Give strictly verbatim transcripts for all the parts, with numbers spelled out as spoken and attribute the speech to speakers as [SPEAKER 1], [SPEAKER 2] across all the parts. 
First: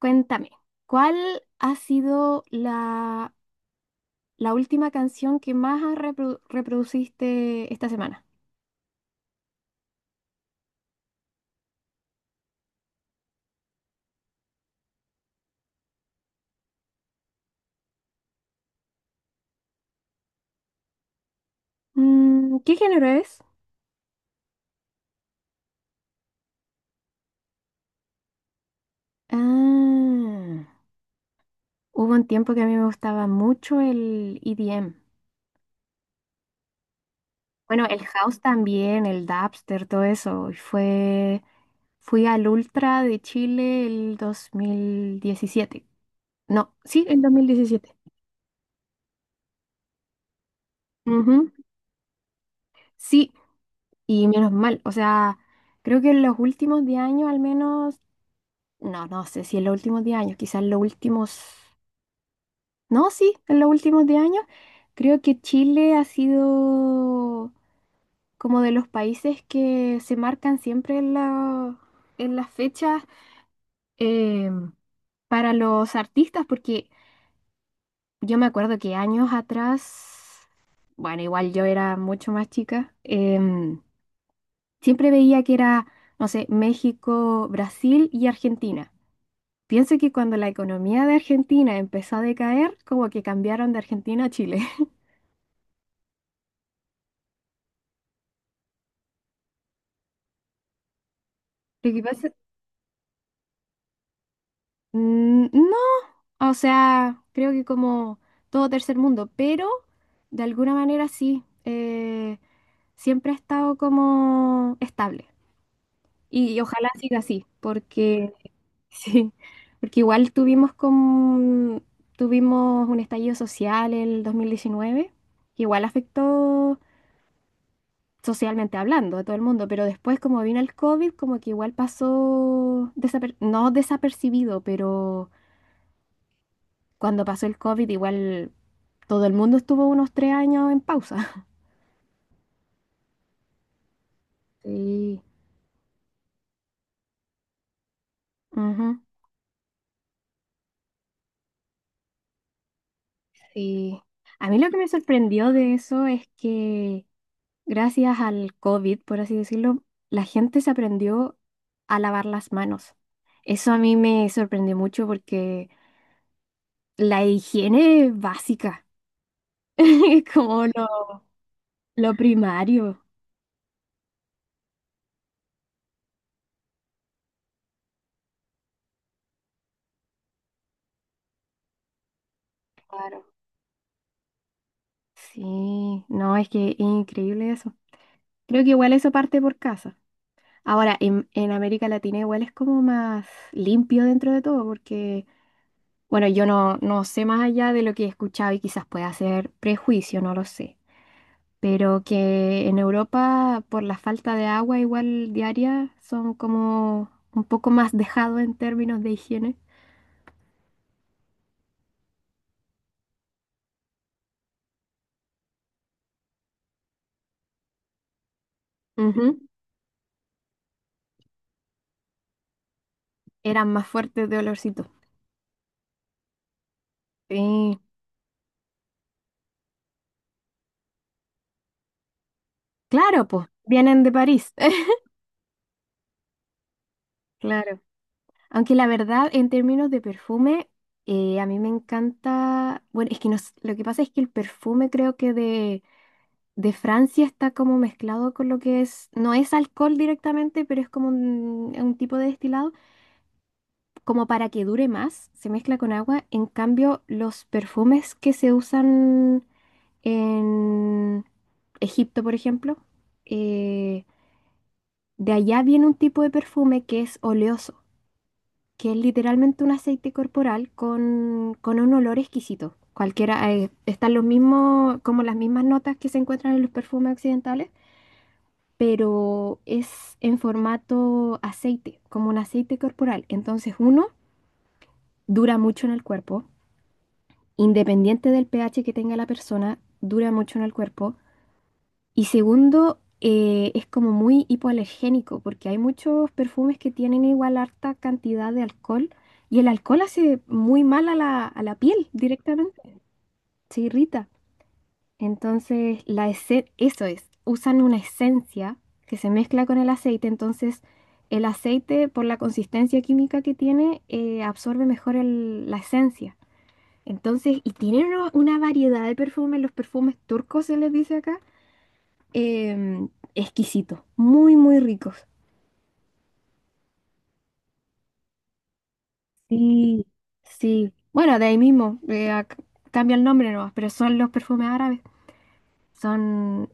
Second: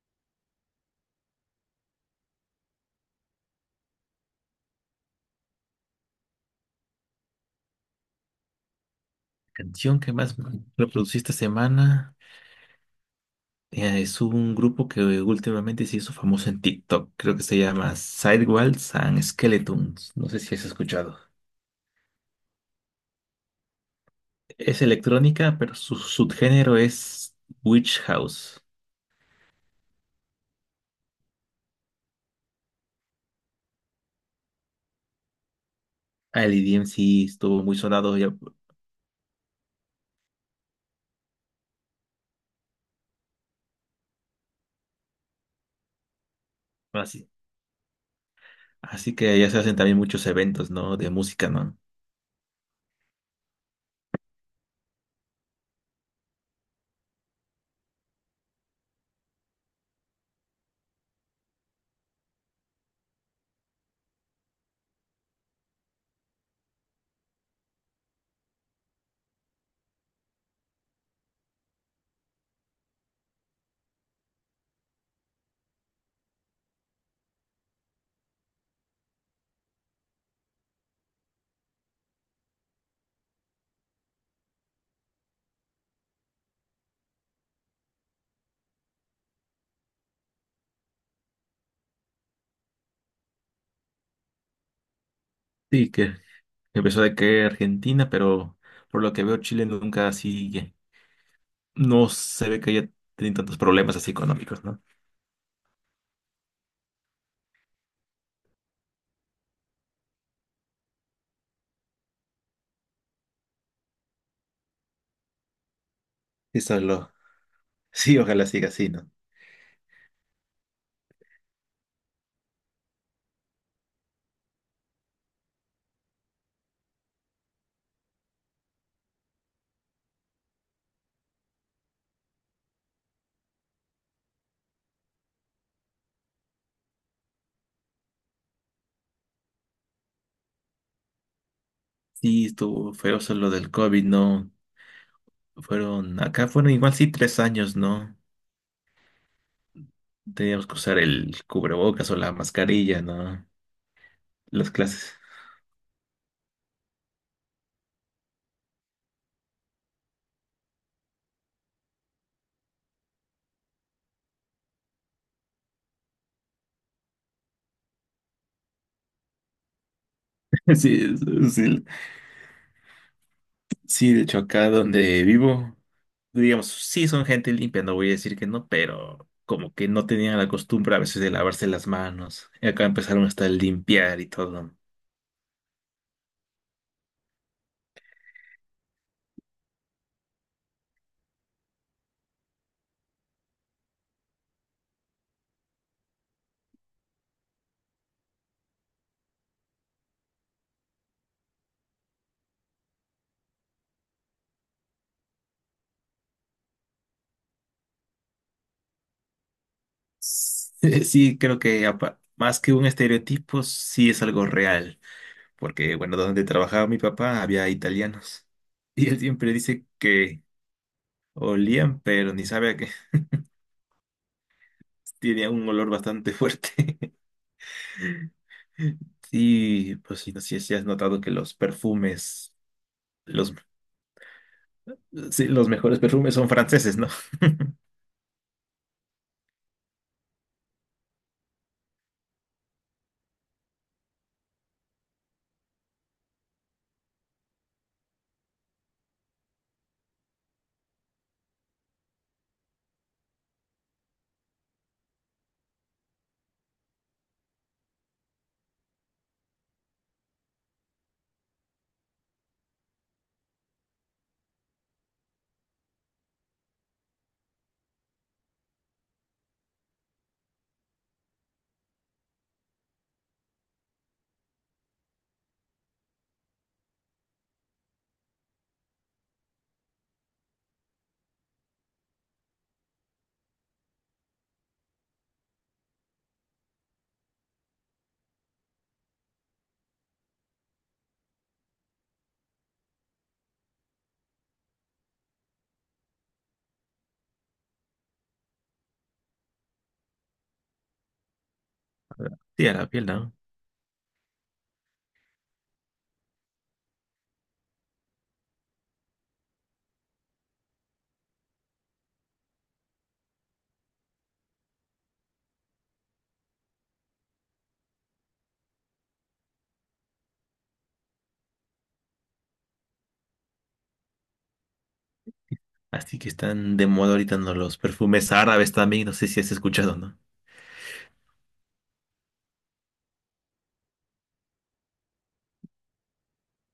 [SPEAKER 1] Cuéntame, ¿cuál ha sido la, la última canción que más has reprodu- reproduciste esta semana?
[SPEAKER 2] Canción que más reproducí esta semana eh, es un grupo que últimamente se hizo famoso en TikTok. Creo que se llama Sidewalls and Skeletons. No sé si has escuchado.
[SPEAKER 1] Mm, ¿qué género es?
[SPEAKER 2] Es electrónica, pero su subgénero es Witch House.
[SPEAKER 1] Ah, Hubo un tiempo que a mí me gustaba mucho el E D M.
[SPEAKER 2] El E D M sí estuvo muy
[SPEAKER 1] Bueno, el
[SPEAKER 2] sonado ya,
[SPEAKER 1] house también, el dubstep, todo eso. Y Fue, fui al Ultra de Chile el dos mil diecisiete. No, sí, el
[SPEAKER 2] así.
[SPEAKER 1] dos mil diecisiete.
[SPEAKER 2] Así que ya se hacen también muchos eventos, ¿no? De música,
[SPEAKER 1] Ujú.
[SPEAKER 2] ¿no?
[SPEAKER 1] Sí, y menos mal, o sea, creo que en los últimos diez años al menos, no, no sé si en los últimos diez años, quizás en los últimos, no, sí, en los últimos diez años, creo que Chile ha sido como de los países que se marcan siempre en la- en las fechas eh, para los artistas, porque yo me acuerdo que años atrás, bueno, igual yo era mucho más chica. em, Siempre veía que era, no sé, México, Brasil y Argentina. Pienso que cuando la economía de Argentina empezó a decaer, como que cambiaron de Argentina a Chile.
[SPEAKER 2] Sí, que empezó de que Argentina, pero por lo que veo Chile nunca así,
[SPEAKER 1] Lo que
[SPEAKER 2] no
[SPEAKER 1] pasa,
[SPEAKER 2] se ve que haya tenido tantos problemas así económicos, no.
[SPEAKER 1] mm, no, o sea, creo que como todo tercer mundo, pero de alguna manera sí, eh, siempre ha estado como estable. Y, y
[SPEAKER 2] Sí,
[SPEAKER 1] ojalá
[SPEAKER 2] solo.
[SPEAKER 1] siga así,
[SPEAKER 2] Sí,
[SPEAKER 1] porque
[SPEAKER 2] ojalá siga así, ¿no?
[SPEAKER 1] sí, porque igual tuvimos con, tuvimos un estallido social el dos mil diecinueve, que igual afectó socialmente hablando a todo el mundo, pero después como vino el COVID, como que igual pasó, desaper- no desapercibido, pero cuando pasó el COVID igual todo el mundo estuvo unos tres años en pausa.
[SPEAKER 2] Sí, estuvo feroz lo del COVID, ¿no?
[SPEAKER 1] Sí,
[SPEAKER 2] Fueron, acá fueron igual sí tres años, ¿no?
[SPEAKER 1] ujú,
[SPEAKER 2] Teníamos que usar el cubrebocas o la mascarilla, ¿no?
[SPEAKER 1] sí. A mí lo
[SPEAKER 2] Las
[SPEAKER 1] que me
[SPEAKER 2] clases.
[SPEAKER 1] sorprendió de eso es que gracias al COVID, por así decirlo, la gente se aprendió a lavar las manos. Eso a mí me sorprendió mucho porque la higiene es básica, es como
[SPEAKER 2] Sí,
[SPEAKER 1] lo,
[SPEAKER 2] sí,
[SPEAKER 1] lo primario.
[SPEAKER 2] sí, de hecho acá donde vivo, digamos, sí son gente limpia, no voy a decir que no, pero como que no tenían la costumbre a veces de lavarse las manos. Y acá
[SPEAKER 1] Claro.
[SPEAKER 2] empezaron hasta a limpiar y todo.
[SPEAKER 1] Sí, no, es que es increíble eso. Creo que igual eso parte por casa. Ahora, en, en América Latina igual es como más limpio dentro de todo porque, bueno, yo no, no sé más allá de lo que he escuchado y quizás pueda ser prejuicio, no lo sé. Pero que en Europa por la falta de agua igual diaria son como un poco más dejados en términos de higiene.
[SPEAKER 2] Sí, sí, creo que apa- más que un estereotipo, sí es algo real, porque bueno, donde trabajaba mi papá había italianos y él
[SPEAKER 1] Ujú.
[SPEAKER 2] siempre dice que olían, pero ni sabe a qué,
[SPEAKER 1] Eran más fuertes de olorcito.
[SPEAKER 2] tenía un olor bastante fuerte.
[SPEAKER 1] Sí,
[SPEAKER 2] Y pues sí, no sé si has notado que los perfumes,
[SPEAKER 1] claro, pues,
[SPEAKER 2] los,
[SPEAKER 1] vienen de París.
[SPEAKER 2] sí, los mejores perfumes son franceses, ¿no?
[SPEAKER 1] Claro. Aunque la verdad, en términos de perfume, eh, a mí me encanta. Bueno, es que no s- lo que pasa es que el perfume creo que de, de Francia está como mezclado con lo que es. No es alcohol directamente, pero es como un, un tipo de destilado, como para que dure más, se mezcla con agua. En cambio, los perfumes que se usan en Egipto, por ejemplo, eh, de allá viene un tipo de perfume que es oleoso, que es literalmente un aceite corporal con, con un olor exquisito. Cualquiera, eh, están los mismos, como las mismas notas que se encuentran en los perfumes occidentales, pero es en formato aceite, como un aceite corporal. Entonces, uno, dura mucho en el cuerpo, independiente del pH que tenga la persona, dura mucho en el cuerpo. Y segundo, eh, es como muy hipoalergénico, porque hay muchos perfumes que tienen igual harta cantidad de alcohol, y el alcohol hace muy mal a la, a la piel
[SPEAKER 2] Sí, a
[SPEAKER 1] directamente,
[SPEAKER 2] la piel, ¿no?
[SPEAKER 1] se irrita. Entonces, la ese- eso es, usan una esencia que se mezcla con el aceite, entonces el aceite, por la consistencia química que tiene, eh, absorbe mejor el- la esencia. Entonces, y tienen una, una variedad de perfumes, los perfumes turcos se les dice acá, em, exquisitos, muy, muy ricos.
[SPEAKER 2] Así que están de moda ahorita, ¿no? Los perfumes árabes también, no sé si has escuchado,
[SPEAKER 1] Sí,
[SPEAKER 2] ¿no?
[SPEAKER 1] sí, bueno, de ahí mismo, eh, ac- cambia el nombre nomás, pero son los perfumes árabes, son,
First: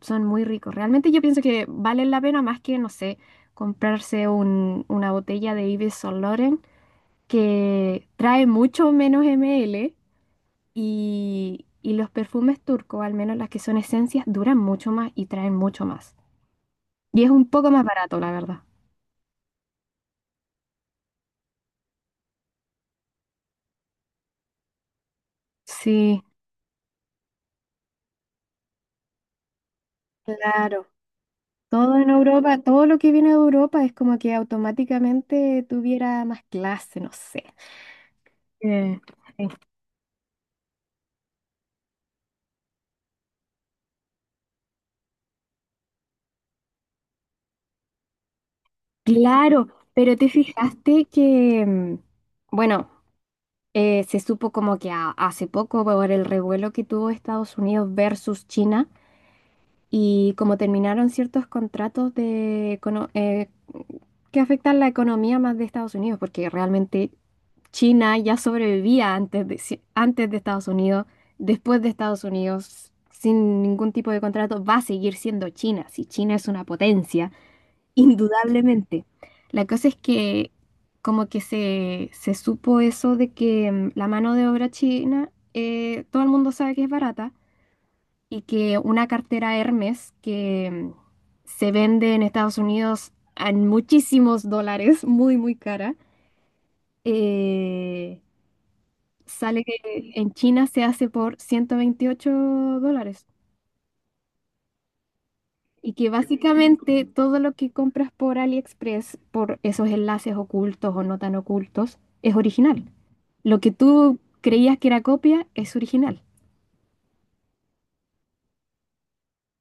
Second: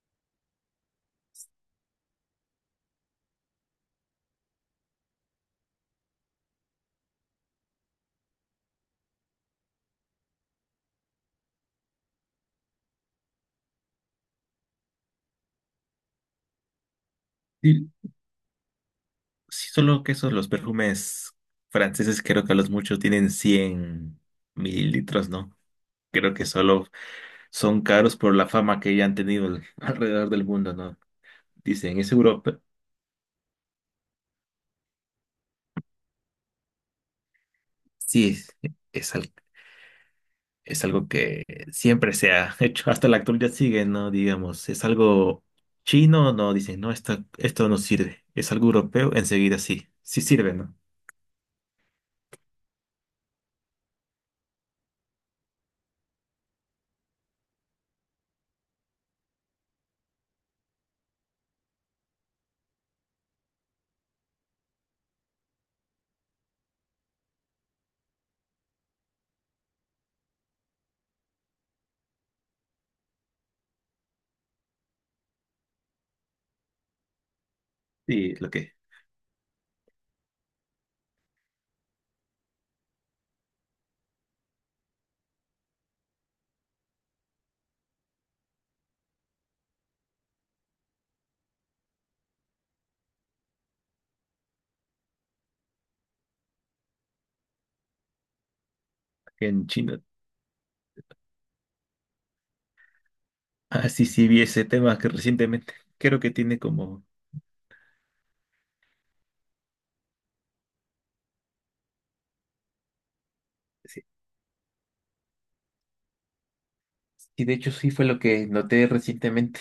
[SPEAKER 1] son muy ricos. Realmente yo pienso que valen la pena más que, no sé, comprarse un- una botella de Yves Saint Laurent que trae mucho menos ml. Y, y los perfumes turcos, al menos las que son esencias, duran mucho más y traen mucho más. Y es un poco más barato, la verdad.
[SPEAKER 2] Sí, solo que esos los perfumes franceses creo que a los muchos tienen cien mililitros, ¿no?
[SPEAKER 1] Sí,
[SPEAKER 2] Creo que solo son caros por la fama que ya han tenido al- alrededor del mundo,
[SPEAKER 1] claro.
[SPEAKER 2] ¿no?
[SPEAKER 1] Todo
[SPEAKER 2] Dicen,
[SPEAKER 1] en
[SPEAKER 2] es
[SPEAKER 1] Europa,
[SPEAKER 2] Europa.
[SPEAKER 1] todo lo que viene de Europa es como que automáticamente tuviera más clase, no sé.
[SPEAKER 2] Sí, es,
[SPEAKER 1] Eh,
[SPEAKER 2] es al-
[SPEAKER 1] eh,
[SPEAKER 2] es algo que siempre se ha hecho, hasta la actualidad sigue, ¿no? Digamos, es algo chino, no, dicen, no, esto, esto no sirve. Es algo europeo, enseguida
[SPEAKER 1] Claro,
[SPEAKER 2] sí,
[SPEAKER 1] pero
[SPEAKER 2] sí
[SPEAKER 1] te
[SPEAKER 2] sirve, ¿no?
[SPEAKER 1] fijaste que, mm, bueno, eh, se supo como que a- hace poco por el revuelo que tuvo Estados Unidos versus China, y como terminaron ciertos contratos de, econo- eh, que afectan la economía más de Estados Unidos, porque realmente China ya sobrevivía antes de, si- antes de Estados Unidos, después de Estados Unidos, sin ningún tipo de contrato, va a seguir siendo China, si China es una potencia,
[SPEAKER 2] Sí, lo que
[SPEAKER 1] indudablemente. La cosa es que como que se, se supo eso de que mm, la mano de obra china, eh, todo el mundo sabe que es barata y que una cartera Hermes que mm, se vende en Estados Unidos en muchísimos dólares, muy, muy cara, eh, sale
[SPEAKER 2] en China.
[SPEAKER 1] que en China se hace por ciento veintiocho dólares.
[SPEAKER 2] Ah, sí, sí, vi ese tema que recientemente
[SPEAKER 1] Y que
[SPEAKER 2] creo que tiene
[SPEAKER 1] básicamente
[SPEAKER 2] como...
[SPEAKER 1] todo lo que compras por AliExpress, por esos enlaces ocultos o no tan ocultos, es original. Lo que tú creías que era copia es original.
[SPEAKER 2] Y de hecho sí fue lo que noté recientemente,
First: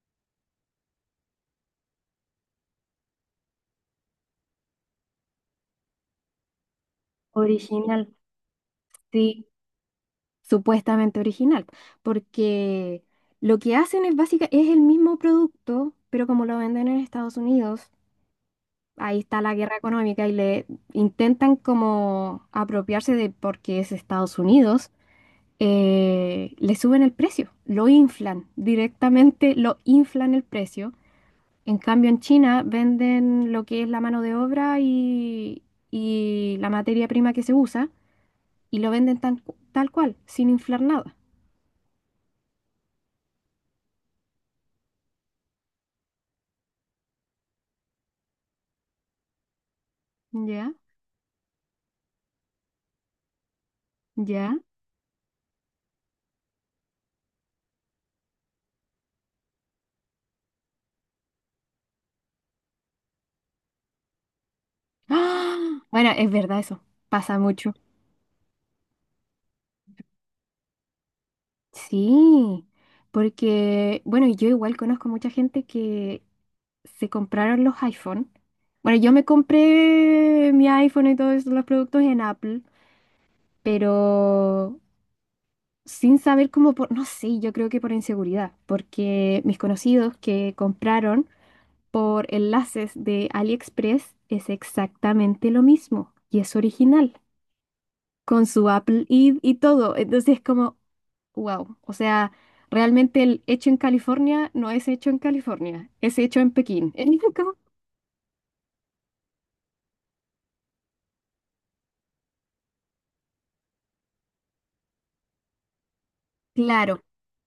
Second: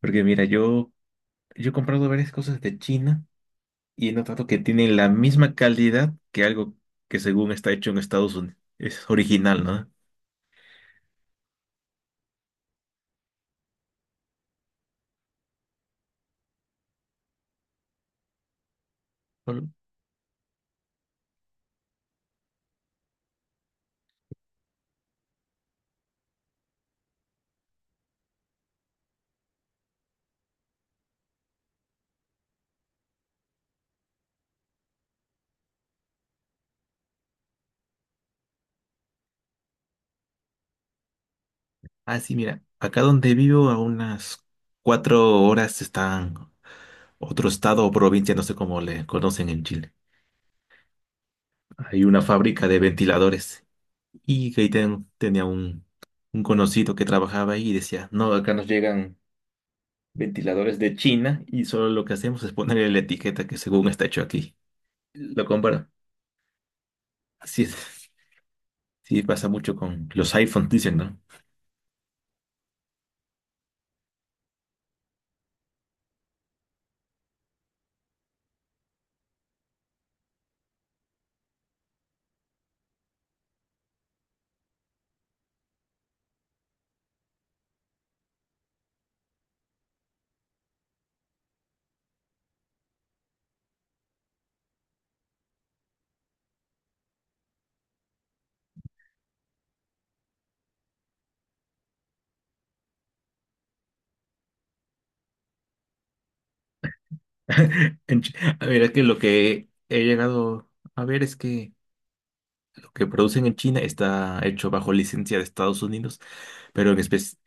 [SPEAKER 2] porque mira, yo, yo he comprado varias cosas de China y he notado que tienen la misma calidad que algo que según está hecho en
[SPEAKER 1] Original,
[SPEAKER 2] Estados Unidos, es
[SPEAKER 1] sí,
[SPEAKER 2] original, ¿no?
[SPEAKER 1] supuestamente original, porque lo que hacen es básica, es el mismo producto, pero como lo venden en Estados Unidos, ahí está la
[SPEAKER 2] Solo-
[SPEAKER 1] guerra económica y le intentan como apropiarse de porque es Estados Unidos, eh, le suben el precio, lo inflan, directamente lo inflan el precio. En cambio, en China venden lo que es la mano de obra y, y la materia prima que se usa y lo venden tan- tal cual, sin inflar nada.
[SPEAKER 2] Ah, sí, mira, acá donde vivo a unas cuatro horas están otro estado o provincia, no sé cómo le conocen en Chile.
[SPEAKER 1] ¿Ya?
[SPEAKER 2] Hay una fábrica de ventiladores y
[SPEAKER 1] ¿Ya?
[SPEAKER 2] que ahí ten- tenía un, un conocido que trabajaba ahí y decía, no, acá nos llegan ventiladores de China y solo lo que hacemos es ponerle la etiqueta que según está hecho aquí. Lo
[SPEAKER 1] ¡Ah!
[SPEAKER 2] comparo.
[SPEAKER 1] Bueno, es verdad eso, pasa
[SPEAKER 2] Así
[SPEAKER 1] mucho.
[SPEAKER 2] es. Sí pasa mucho con los iPhones, dicen, ¿no?
[SPEAKER 1] Sí, porque, bueno, yo igual conozco mucha gente que se compraron los iPhone. Bueno, yo me compré mi iPhone y todos los productos en Apple, pero sin saber cómo, por, no sé, yo creo que por inseguridad, porque mis conocidos que compraron por enlaces de AliExpress es exactamente lo mismo y es original, con su Apple I D y todo. Entonces es como, wow. O sea, realmente el hecho en California no es hecho en California, es hecho en Pekín. Es como,
[SPEAKER 2] En Chi- A ver, es que lo que he llegado a ver es que lo que producen en China está hecho bajo licencia de Estados Unidos, pero en
[SPEAKER 1] claro,
[SPEAKER 2] espe-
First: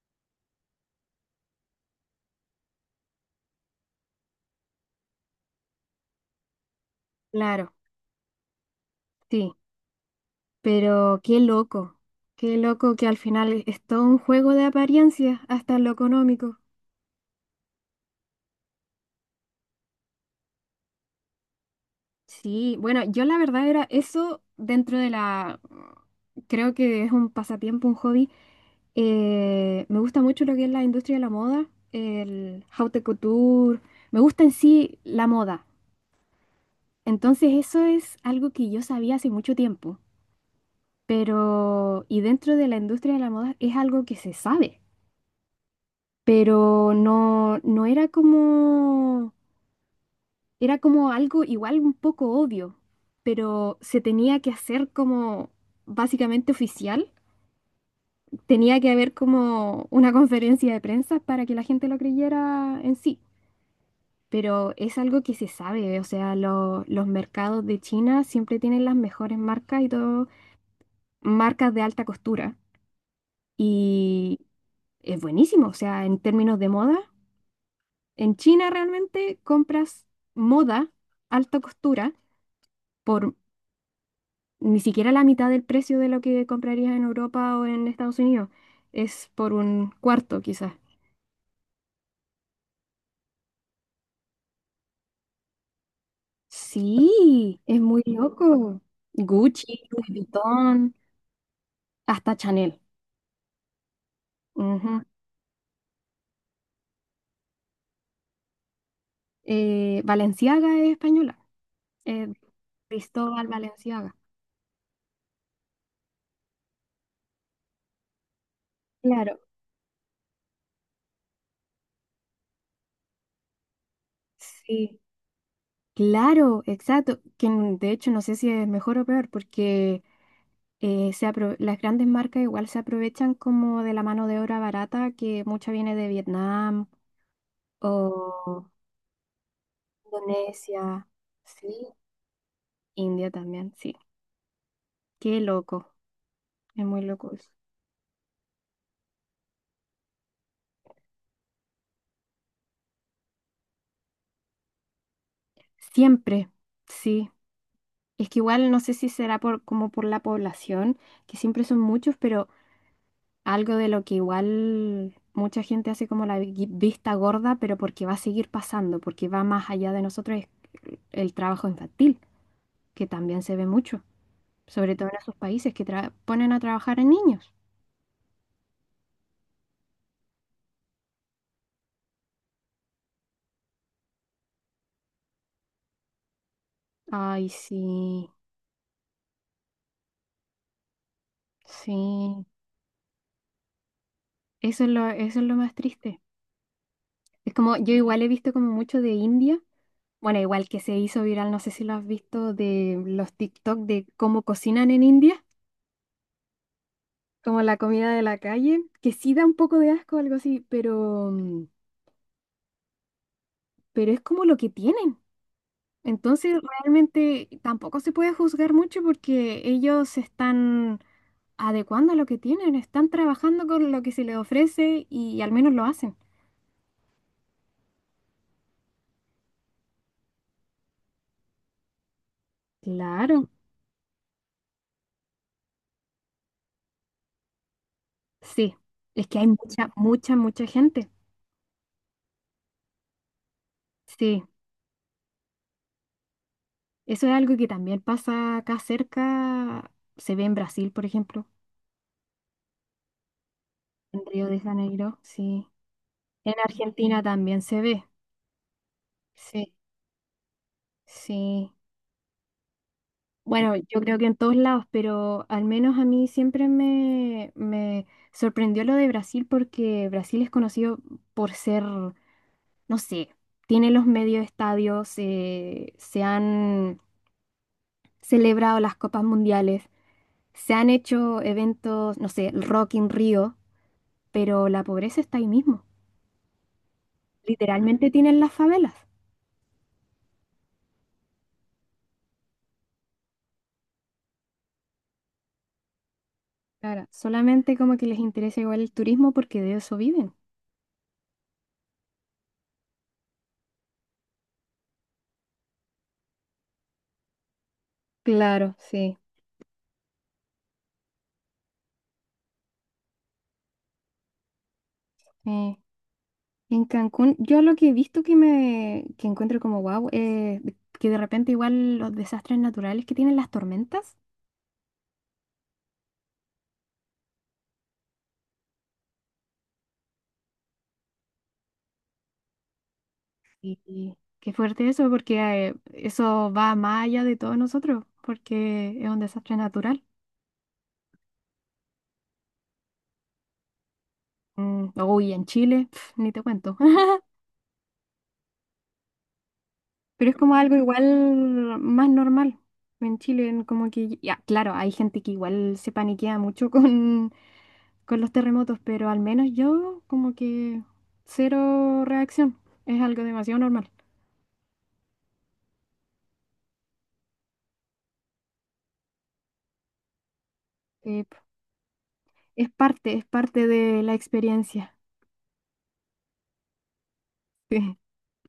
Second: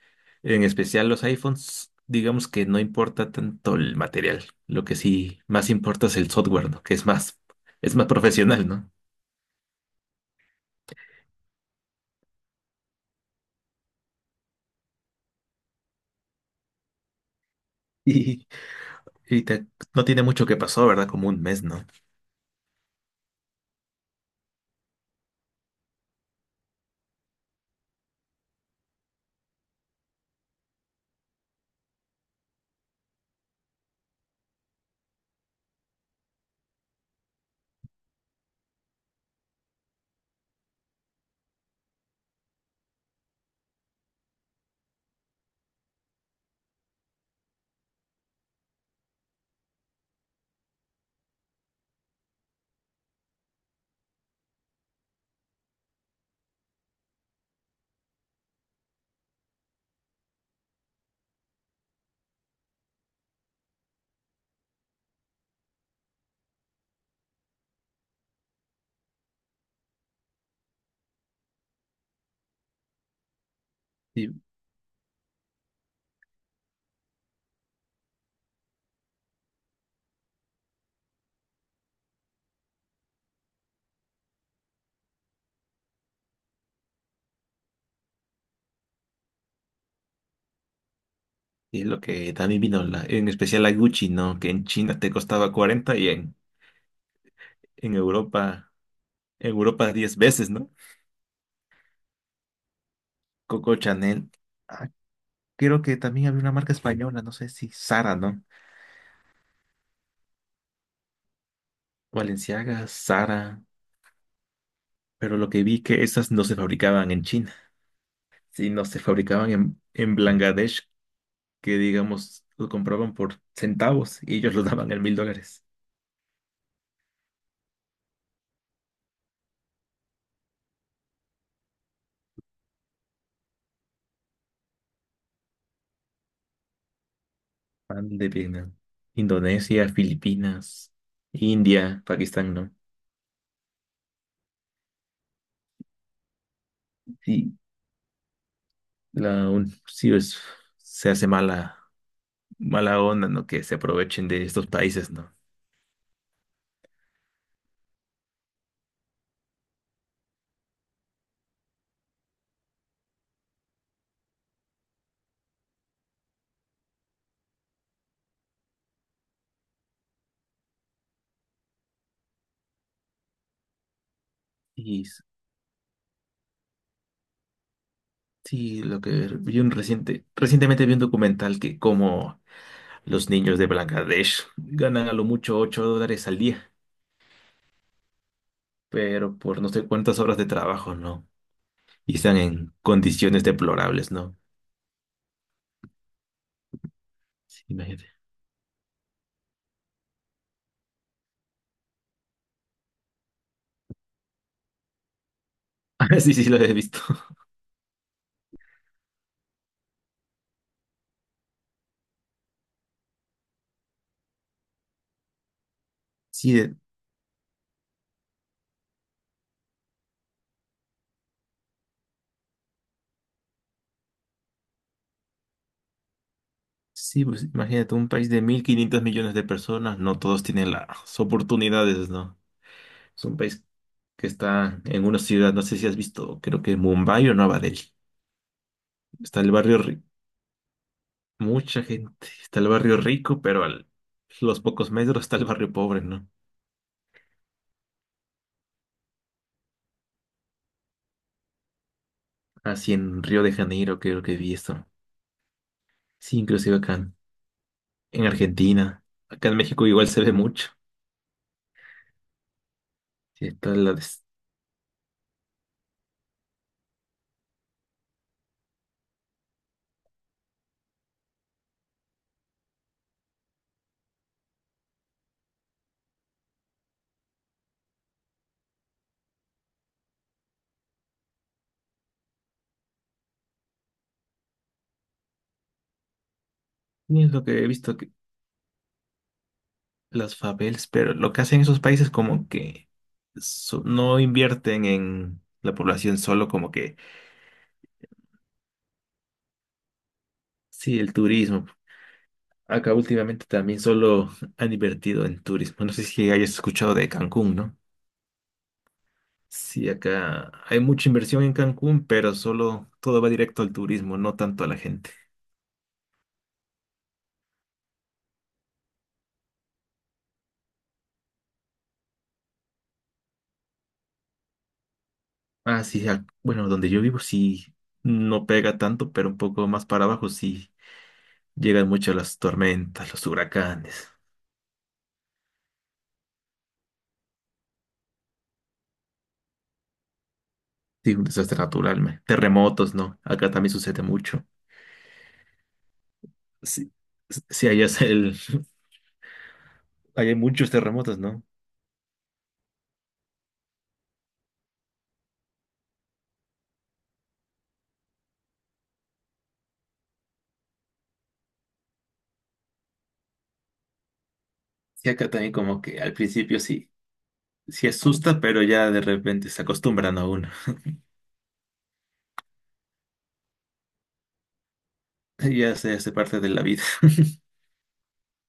[SPEAKER 2] en especial los iPhones, digamos que no importa tanto el material. Lo que sí más importa es el software, ¿no? Que es más,
[SPEAKER 1] claro,
[SPEAKER 2] es más profesional, ¿no?
[SPEAKER 1] sí. Pero qué loco, qué loco que al final es es todo un juego de apariencias, hasta en lo económico.
[SPEAKER 2] Y te- no tiene mucho que pasó, ¿verdad? Como un mes, ¿no?
[SPEAKER 1] Sí, bueno, yo la verdad era eso dentro de la... Creo que es un pasatiempo, un hobby. Eh, me gusta mucho lo que es la industria de la moda, el haute couture. Me gusta en sí la moda. Entonces eso es algo que yo sabía hace mucho tiempo. Pero, y dentro de la industria de la moda es algo que se sabe. Pero no, no era como, era como algo igual un poco obvio. Pero se tenía que hacer como básicamente oficial. Tenía que haber como una conferencia de prensa para que la gente lo creyera en sí. Pero es algo que se sabe, o sea, lo- los mercados de China siempre tienen las mejores marcas y todo, marcas de alta costura.
[SPEAKER 2] Y,
[SPEAKER 1] Y es buenísimo, o sea, en términos de moda, en China realmente compras moda, alta costura, por ni siquiera la mitad del precio de lo que comprarías en Europa o en Estados Unidos. Es por un cuarto, quizás.
[SPEAKER 2] y lo que también vino, la- en especial la Gucci, ¿no? Que en China te costaba cuarenta y en,
[SPEAKER 1] Sí, es
[SPEAKER 2] en
[SPEAKER 1] muy
[SPEAKER 2] Europa,
[SPEAKER 1] loco.
[SPEAKER 2] en
[SPEAKER 1] Gucci,
[SPEAKER 2] Europa
[SPEAKER 1] Louis
[SPEAKER 2] diez veces, ¿no?
[SPEAKER 1] Vuitton, hasta Chanel.
[SPEAKER 2] Coco Chanel. Ah,
[SPEAKER 1] Ujú.
[SPEAKER 2] creo que también había una marca española, no sé si Zara, ¿no?
[SPEAKER 1] Eh, Valenciaga es española. Eh,
[SPEAKER 2] Valenciaga,
[SPEAKER 1] Cristóbal
[SPEAKER 2] Zara.
[SPEAKER 1] Valenciaga.
[SPEAKER 2] Pero lo que vi que esas no se fabricaban en China, sino se
[SPEAKER 1] Claro,
[SPEAKER 2] fabricaban en, en Bangladesh, que digamos, lo compraban por centavos y ellos lo daban
[SPEAKER 1] sí.
[SPEAKER 2] en mil dólares.
[SPEAKER 1] Claro, exacto. Que n- de hecho no sé si es mejor o peor, porque eh, se apro- las grandes marcas igual se aprovechan como de la mano de obra barata, que mucha viene de Vietnam
[SPEAKER 2] Mal de
[SPEAKER 1] o
[SPEAKER 2] Vietnam, Indonesia, Filipinas,
[SPEAKER 1] Indonesia. Sí.
[SPEAKER 2] India, Pakistán, ¿no?
[SPEAKER 1] India también, sí. Qué loco. Es muy loco eso.
[SPEAKER 2] Sí, la un, sí es, se hace mala, mala onda, ¿no? Que se aprovechen de estos países, ¿no?
[SPEAKER 1] Siempre, sí. Es que igual no sé si será por, como por la población, que siempre son muchos, pero algo de lo que igual mucha gente hace como la vi- vista gorda, pero porque va a seguir pasando, porque va más allá de nosotros, es el trabajo infantil, que también se ve mucho, sobre
[SPEAKER 2] Y
[SPEAKER 1] todo en
[SPEAKER 2] s-
[SPEAKER 1] esos países que tra- ponen a trabajar a niños.
[SPEAKER 2] sí, lo que vi un reciente, recientemente vi un documental que como los niños de Bangladesh ganan a lo mucho ocho dólares al día,
[SPEAKER 1] Ay, sí,
[SPEAKER 2] pero por no sé cuántas horas de trabajo, ¿no?
[SPEAKER 1] sí,
[SPEAKER 2] Y están en condiciones deplorables, ¿no?
[SPEAKER 1] eso es lo, eso es lo más triste. Es
[SPEAKER 2] Sí,
[SPEAKER 1] como, yo
[SPEAKER 2] imagínate.
[SPEAKER 1] igual he visto como mucho de India, bueno, igual que se hizo viral, no sé si lo has visto, de los TikTok de cómo cocinan en India,
[SPEAKER 2] Ah, sí, sí, lo he visto.
[SPEAKER 1] como la comida de la calle, que sí da un poco de asco, algo así, pero, mm, pero es como lo que tienen.
[SPEAKER 2] Sí,
[SPEAKER 1] Entonces,
[SPEAKER 2] de-
[SPEAKER 1] realmente tampoco se puede juzgar mucho porque ellos se están adecuando a lo que tienen, están trabajando con lo que se les ofrece y, al menos lo hacen.
[SPEAKER 2] Sí, pues imagínate, un país de mil quinientos millones de personas, no todos tienen las oportunidades, ¿no? Es un
[SPEAKER 1] Claro,
[SPEAKER 2] país que está en una ciudad, no sé si has visto, creo que Mumbai o Nueva Delhi.
[SPEAKER 1] sí, es que
[SPEAKER 2] Está
[SPEAKER 1] hay
[SPEAKER 2] el barrio
[SPEAKER 1] mucha,
[SPEAKER 2] rico,
[SPEAKER 1] mucha, mucha gente.
[SPEAKER 2] mucha gente, está el barrio rico, pero a
[SPEAKER 1] Sí,
[SPEAKER 2] los pocos metros está el barrio pobre, ¿no?
[SPEAKER 1] eso es algo que también pasa acá cerca, se ve en Brasil, por ejemplo,
[SPEAKER 2] Así en Río de Janeiro
[SPEAKER 1] en
[SPEAKER 2] creo que
[SPEAKER 1] Río
[SPEAKER 2] vi
[SPEAKER 1] de
[SPEAKER 2] esto.
[SPEAKER 1] Janeiro, sí.
[SPEAKER 2] Sí,
[SPEAKER 1] En
[SPEAKER 2] inclusive acá en
[SPEAKER 1] Argentina también se ve.
[SPEAKER 2] en Argentina, acá en
[SPEAKER 1] Sí.
[SPEAKER 2] México igual se ve mucho.
[SPEAKER 1] Sí,
[SPEAKER 2] Sí, está
[SPEAKER 1] bueno,
[SPEAKER 2] la
[SPEAKER 1] yo creo
[SPEAKER 2] des-
[SPEAKER 1] que en todos lados, pero al menos a mí siempre me, me sorprendió lo de Brasil porque Brasil es conocido por ser, no sé, tiene los medios estadios, eh, se han celebrado las copas mundiales, se han hecho eventos, no sé, el Rock in Rio, pero la pobreza está ahí mismo.
[SPEAKER 2] y es lo que he visto.
[SPEAKER 1] Literalmente tienen las favelas.
[SPEAKER 2] Las favelas, pero lo que hacen esos países como que so- no invierten en la población solo como que,
[SPEAKER 1] Claro, solamente como que les interesa igual el turismo porque de eso viven.
[SPEAKER 2] sí, el turismo. Acá últimamente también solo han invertido en turismo. No sé si hayas escuchado de Cancún, ¿no?
[SPEAKER 1] Claro, sí.
[SPEAKER 2] Sí, acá hay mucha inversión en Cancún, pero solo todo va directo al turismo, no tanto a la gente.
[SPEAKER 1] Sí. En Cancún, yo lo que he visto que me que encuentro como wow, eh, de- que de repente igual los desastres naturales que tienen las tormentas,
[SPEAKER 2] Ah, sí, ac- bueno, donde yo vivo sí no pega tanto, pero un poco más para abajo sí llegan mucho las tormentas, los
[SPEAKER 1] y,
[SPEAKER 2] huracanes.
[SPEAKER 1] y qué fuerte eso, porque eh, eso va más allá de todos nosotros, porque es un desastre natural.
[SPEAKER 2] Sí, un desastre natural, me. Terremotos, ¿no? Acá también sucede mucho.
[SPEAKER 1] Mm, uy, en Chile, pf, ni te cuento.
[SPEAKER 2] Sí, sí, allá es el... allá
[SPEAKER 1] Pero
[SPEAKER 2] hay
[SPEAKER 1] es como
[SPEAKER 2] muchos
[SPEAKER 1] algo
[SPEAKER 2] terremotos, ¿no?
[SPEAKER 1] igual más normal en Chile, en como que, ya, claro, hay gente que igual se paniquea mucho con, con los terremotos, pero al menos yo como que cero reacción. Es algo demasiado normal.
[SPEAKER 2] Sí, acá también como que al principio sí, sí asusta, pero ya de repente se acostumbran a uno.
[SPEAKER 1] Eh, es parte, es parte de la experiencia.
[SPEAKER 2] Ya se hace parte de la vida.